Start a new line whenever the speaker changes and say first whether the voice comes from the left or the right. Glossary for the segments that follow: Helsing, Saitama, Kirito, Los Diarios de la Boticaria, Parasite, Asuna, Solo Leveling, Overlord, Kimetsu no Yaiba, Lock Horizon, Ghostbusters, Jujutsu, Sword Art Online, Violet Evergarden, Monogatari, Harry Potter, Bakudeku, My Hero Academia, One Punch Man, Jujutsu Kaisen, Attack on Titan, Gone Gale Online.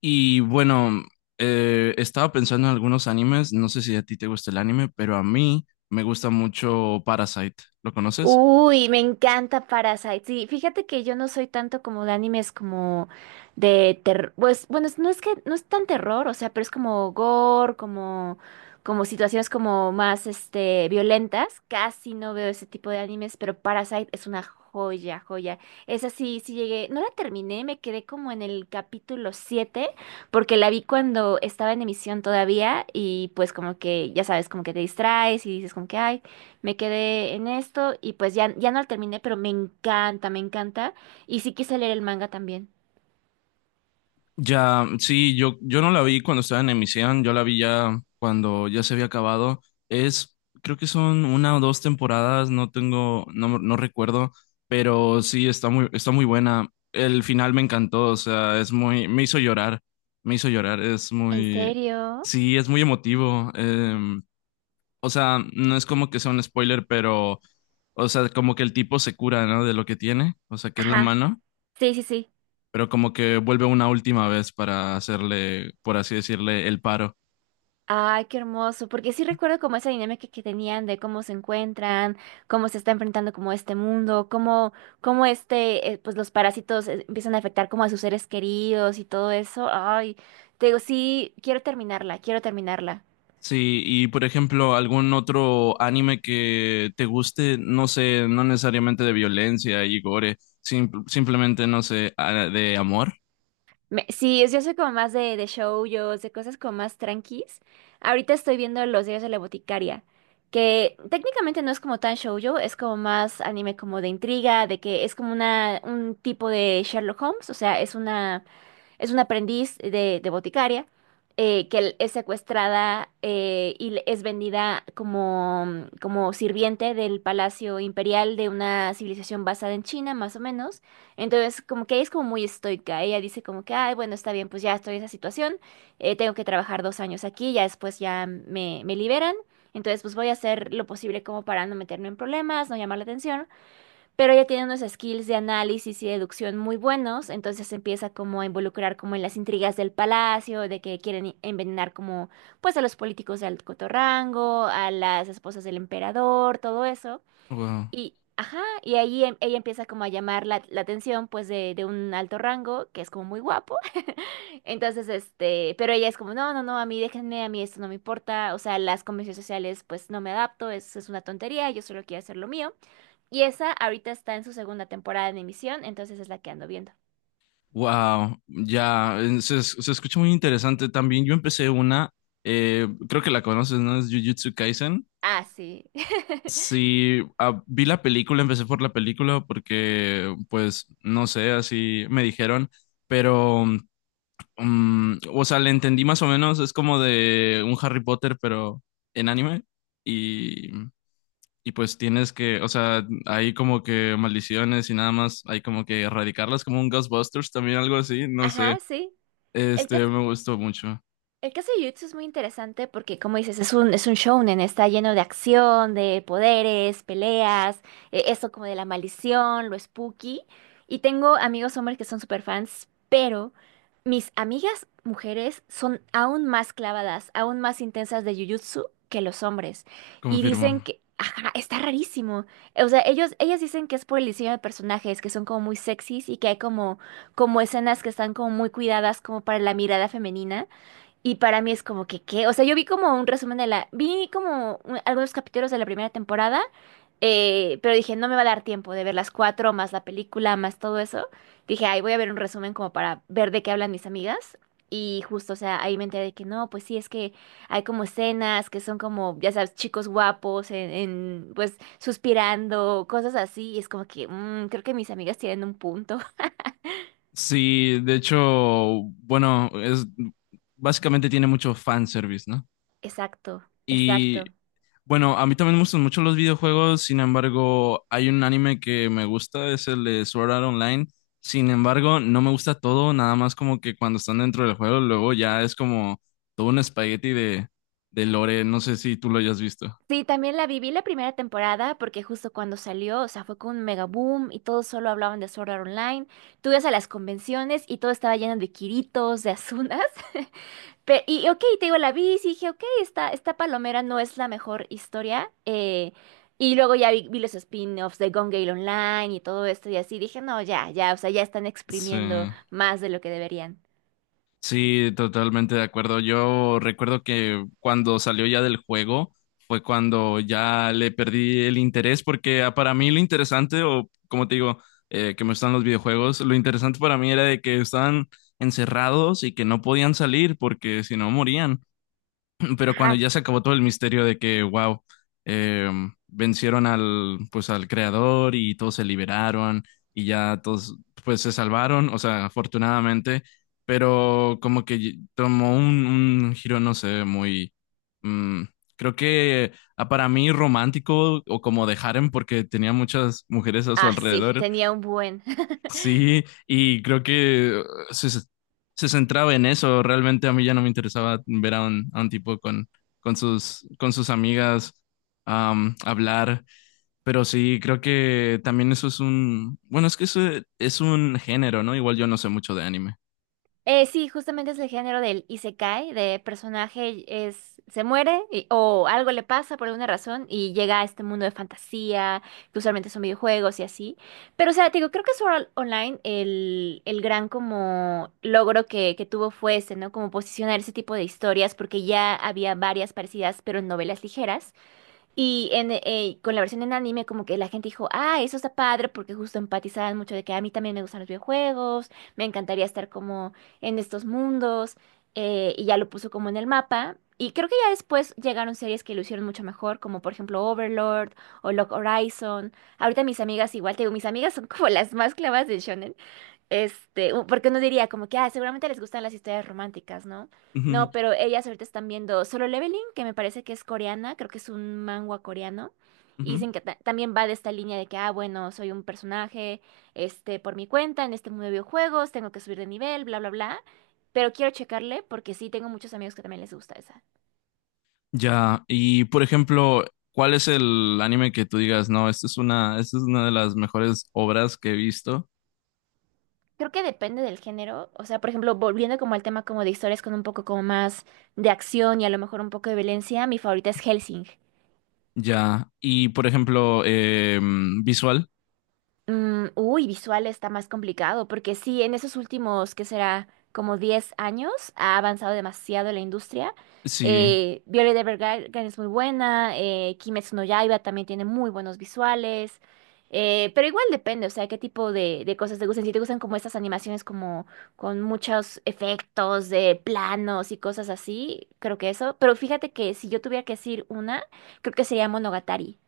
left: Y bueno, estaba pensando en algunos animes, no sé si a ti te gusta el anime, pero a mí me gusta mucho Parasite. ¿Lo conoces?
right: Uy, me encanta Parasite. Sí, fíjate que yo no soy tanto como de animes como de terror. Pues bueno, no es que no es tan terror, o sea, pero es como gore, como situaciones como más este violentas. Casi no veo ese tipo de animes, pero Parasite es una joya, joya. Esa sí, sí llegué, no la terminé, me quedé como en el capítulo 7 porque la vi cuando estaba en emisión todavía y pues como que ya sabes, como que te distraes y dices como que ay me quedé en esto y pues ya, ya no lo terminé, pero me encanta, me encanta. Y sí quise leer el manga también.
left: Ya, sí, yo no la vi cuando estaba en emisión, yo la vi ya cuando ya se había acabado. Es, creo que son una o dos temporadas, no tengo, no recuerdo, pero sí, está muy buena. El final me encantó, o sea, me hizo llorar, es
right: ¿En
left: muy,
right: serio?
left: sí, es muy emotivo. O sea, no es como que sea un spoiler, pero, o sea, como que el tipo se cura, ¿no? De lo que tiene, o sea, que es la
right: Ajá.
left: mano,
right: Sí, sí, sí.
left: pero como que vuelve una última vez para hacerle, por así decirle, el paro.
right: Ay, qué hermoso, porque sí recuerdo como esa dinámica que tenían de cómo se encuentran, cómo se está enfrentando como este mundo, cómo este, pues los parásitos empiezan a afectar como a sus seres queridos y todo eso. Ay, te digo, sí, quiero terminarla, quiero terminarla.
left: Sí, y por ejemplo, algún otro anime que te guste, no sé, no necesariamente de violencia y gore, simplemente, no sé, de amor.
right: Sí, yo soy como más de shoujos, de cosas como más tranquis. Ahorita estoy viendo Los Diarios de la Boticaria, que técnicamente no es como tan shoujo, es como más anime como de intriga, de que es como una, un tipo de Sherlock Holmes, o sea, es una aprendiz de boticaria que es secuestrada y es vendida como, como sirviente del palacio imperial de una civilización basada en China, más o menos. Entonces, como que ella es como muy estoica. Ella dice como que, ay, bueno, está bien, pues ya estoy en esa situación, tengo que trabajar 2 años aquí, ya después ya me liberan. Entonces, pues voy a hacer lo posible como para no meterme en problemas, no llamar la atención pero ella tiene unos skills de análisis y deducción muy buenos, entonces se empieza como a involucrar como en las intrigas del palacio, de que quieren envenenar como pues a los políticos de alto rango, a las esposas del emperador, todo eso.
left: Wow.
right: Y, ajá, y ahí ella empieza como a llamar la, la atención pues de un alto rango, que es como muy guapo. Entonces, este, pero ella es como, no, no, no, a mí déjenme, a mí esto no me importa, o sea, las convenciones sociales pues no me adapto, es una tontería, yo solo quiero hacer lo mío. Y esa ahorita está en su segunda temporada en emisión, entonces es la que ando viendo.
left: Wow, ya, se escucha muy interesante también. Yo empecé una, creo que la conoces, ¿no? Es Jujutsu Kaisen.
right: Ah, sí.
left: Sí, ah, vi la película, empecé por la película porque, pues, no sé, así me dijeron, pero, o sea, le entendí más o menos, es como de un Harry Potter, pero en anime, y, y pues tienes que, o sea, hay como que maldiciones y nada más, hay como que erradicarlas, como un Ghostbusters, también algo así, no sé,
right: Ajá, sí. El que,
left: este, me gustó mucho,
right: El caso de Jujutsu es muy interesante porque, como dices, es un shounen, está lleno de acción, de poderes, peleas, eso como de la maldición, lo spooky. Y tengo amigos hombres que son super fans, pero mis amigas mujeres son aún más clavadas, aún más intensas de Jujutsu que los hombres. Y
left: confirmo.
right: dicen que, ajá, está rarísimo. O sea, ellas dicen que es por el diseño de personajes, que son como muy sexys y que hay como, como escenas que están como muy cuidadas como para la mirada femenina. Y para mí es como que, ¿qué? O sea, yo vi como un resumen de la... Vi como algunos capítulos de la primera temporada, pero dije, no me va a dar tiempo de ver las cuatro, más la película, más todo eso. Dije, ay, voy a ver un resumen como para ver de qué hablan mis amigas. Y justo, o sea, ahí me enteré de que no, pues sí, es que hay como escenas que son como, ya sabes, chicos guapos, pues suspirando, cosas así. Y es como que, creo que mis amigas tienen un punto.
left: Sí, de hecho, bueno, es, básicamente tiene mucho fanservice, ¿no?
right: Exacto,
left: Y
right: exacto.
left: bueno, a mí también me gustan mucho los videojuegos, sin embargo, hay un anime que me gusta, es el de Sword Art Online. Sin embargo, no me gusta todo, nada más como que cuando están dentro del juego, luego ya es como todo un espagueti de lore, no sé si tú lo hayas visto.
right: Sí, también la viví la primera temporada porque justo cuando salió, o sea, fue con un mega boom y todos solo hablaban de Sword Art Online. Tú ibas a las convenciones y todo estaba lleno de Kiritos, de Asunas. Y ok, te digo, la vi y sí dije, ok, esta palomera no es la mejor historia. Y luego ya vi, vi los spin-offs de Gone Gale Online y todo esto y así. Dije, no, ya, ya, o sea, ya están
left: Sí.
right: exprimiendo más de lo que deberían.
left: Sí, totalmente de acuerdo. Yo recuerdo que cuando salió ya del juego fue cuando ya le perdí el interés porque para mí lo interesante, o como te digo, que me gustan los videojuegos, lo interesante para mí era de que estaban encerrados y que no podían salir porque si no morían, pero cuando
right: Ajá.
left: ya se acabó todo el misterio de que, wow, eh, vencieron al, pues, al creador y todos se liberaron y ya todos, pues, se salvaron, o sea, afortunadamente, pero como que tomó un giro, no sé, muy, mm, creo que para mí romántico o como de harem porque tenía muchas mujeres a su
right: Ah, sí,
left: alrededor.
right: tenía un buen.
left: Sí, y creo que se centraba en eso. Realmente a mí ya no me interesaba ver a un tipo con sus amigas hablar. Pero sí, creo que también eso es un, bueno, es que eso e, es un género, ¿no? Igual yo no sé mucho de anime.
right: Sí, justamente es el género del isekai, de personaje es, se o algo le pasa por alguna razón y llega a este mundo de fantasía, que usualmente son videojuegos y así. Pero, o sea, te digo, creo que Sword Art Online, el gran como logro que tuvo fue este, ¿no? Como posicionar ese tipo de historias, porque ya había varias parecidas, pero en novelas ligeras. Y con la versión en anime, como que la gente dijo, ah, eso está padre, porque justo empatizaban mucho de que a mí también me gustan los videojuegos, me encantaría estar como en estos mundos, y ya lo puso como en el mapa. Y creo que ya después llegaron series que lo hicieron mucho mejor, como por ejemplo Overlord o Lock Horizon. Ahorita mis amigas igual, te digo, mis amigas son como las más clavas de shonen, este, porque uno diría como que, ah, seguramente les gustan las historias románticas, ¿no?
left: Ujú,
right: No, pero ellas ahorita están viendo Solo Leveling, que me parece que es coreana, creo que es un manhwa coreano, y
left: ujú.
right: dicen que también va de esta línea de que, ah, bueno, soy un personaje, este, por mi cuenta, en este mundo de videojuegos, tengo que subir de nivel, bla, bla, bla, pero quiero checarle porque sí tengo muchos amigos que también les gusta esa.
left: Ya, y por ejemplo, ¿cuál es el anime que tú digas, no, esta es una de las mejores obras que he visto?
right: Creo que depende del género, o sea, por ejemplo, volviendo como al tema como de historias con un poco como más de acción y a lo mejor un poco de violencia, mi favorita es Helsing.
left: Ya, y por ejemplo, visual.
right: Uy, visual está más complicado, porque sí, en esos últimos, ¿qué será? Como 10 años, ha avanzado demasiado la industria.
left: Sí,
right: Violet Evergarden es muy buena, Kimetsu no Yaiba también tiene muy buenos visuales, pero igual depende, o sea, qué tipo de cosas te gustan. Si te gustan como estas animaciones como con muchos efectos de planos y cosas así, creo que eso. Pero fíjate que si yo tuviera que decir una, creo que sería Monogatari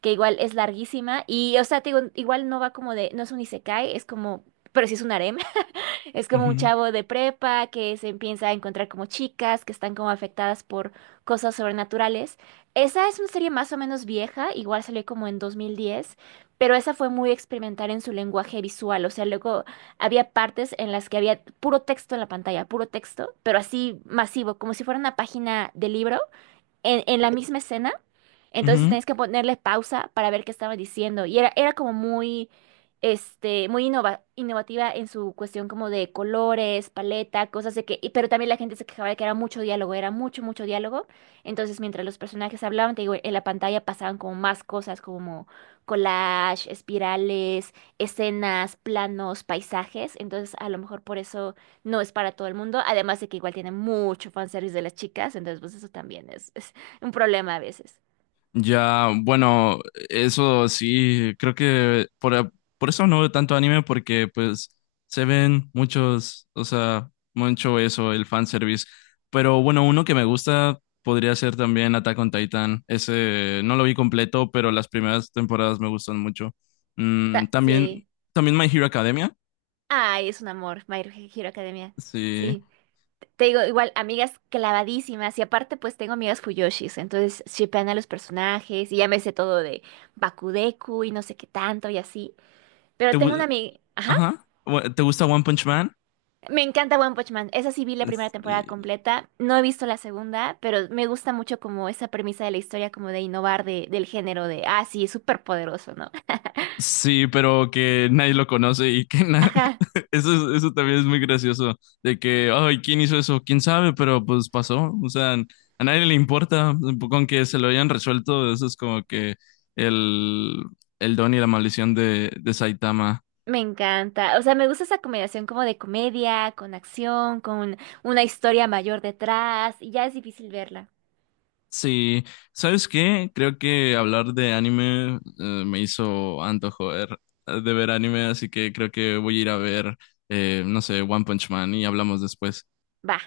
right: que igual es larguísima y, o sea, te digo, igual no va como de, no es un isekai, es como, pero sí es un harem, es como un
left: ujú,
right: chavo de prepa que se empieza a encontrar como chicas que están como afectadas por cosas sobrenaturales. Esa es una serie más o menos vieja, igual salió como en 2010, pero esa fue muy experimental en su lenguaje visual, o sea, luego había partes en las que había puro texto en la pantalla, puro texto, pero así masivo, como si fuera una página de libro en la misma escena. Entonces
left: ujú.
right: tenías que ponerle pausa para ver qué estaba diciendo. Y era, era como muy, este, muy innovativa en su cuestión como de colores, paleta, cosas de que... pero también la gente se quejaba de que era mucho diálogo, era mucho, mucho diálogo. Entonces mientras los personajes hablaban, te digo, en la pantalla pasaban como más cosas como collage, espirales, escenas, planos, paisajes. Entonces a lo mejor por eso no es para todo el mundo. Además de que igual tiene mucho fanservice de las chicas. Entonces pues eso también es... Un problema a veces.
left: Ya, bueno, eso sí, creo que por, por eso no veo tanto anime porque pues se ven muchos, o sea, mucho eso, el fanservice. Pero bueno, uno que me gusta podría ser también Attack on Titan. Ese no lo vi completo, pero las primeras temporadas me gustan mucho. Mm, también,
right: Sí.
left: también My Hero Academia.
right: Ay, es un amor, My Hero Academia.
left: Sí.
right: Sí. Te digo, igual, amigas clavadísimas. Y aparte, pues tengo amigas Fuyoshis. Entonces, shippean a los personajes. Y ya me sé todo de Bakudeku y no sé qué tanto y así.
left: ¿Te,
right: Pero tengo una
left: gu-
right: amiga. Ajá.
left: ajá. Bueno, ¿te gusta One Punch Man?
right: Me encanta One Punch Man. Esa sí vi la primera temporada
left: Sí.
right: completa. No he visto la segunda, pero me gusta mucho como esa premisa de la historia, como de innovar de, del género de, ah, sí, es súper poderoso, ¿no?
left: Sí, pero que nadie lo conoce y que
right: Ajá.
left: Eso también es muy gracioso, de que, ay, ¿quién hizo eso? ¿Quién sabe? Pero pues pasó, o sea, a nadie le importa, con que se lo hayan resuelto, eso es como que el, el don y la maldición de Saitama.
right: Me encanta. O sea, me gusta esa combinación como de comedia, con acción, con una historia mayor detrás, y ya es difícil verla.
left: Sí, ¿sabes qué? Creo que hablar de anime me hizo antojo de ver anime, así que creo que voy a ir a ver, no sé, One Punch Man y hablamos después.
right: Va.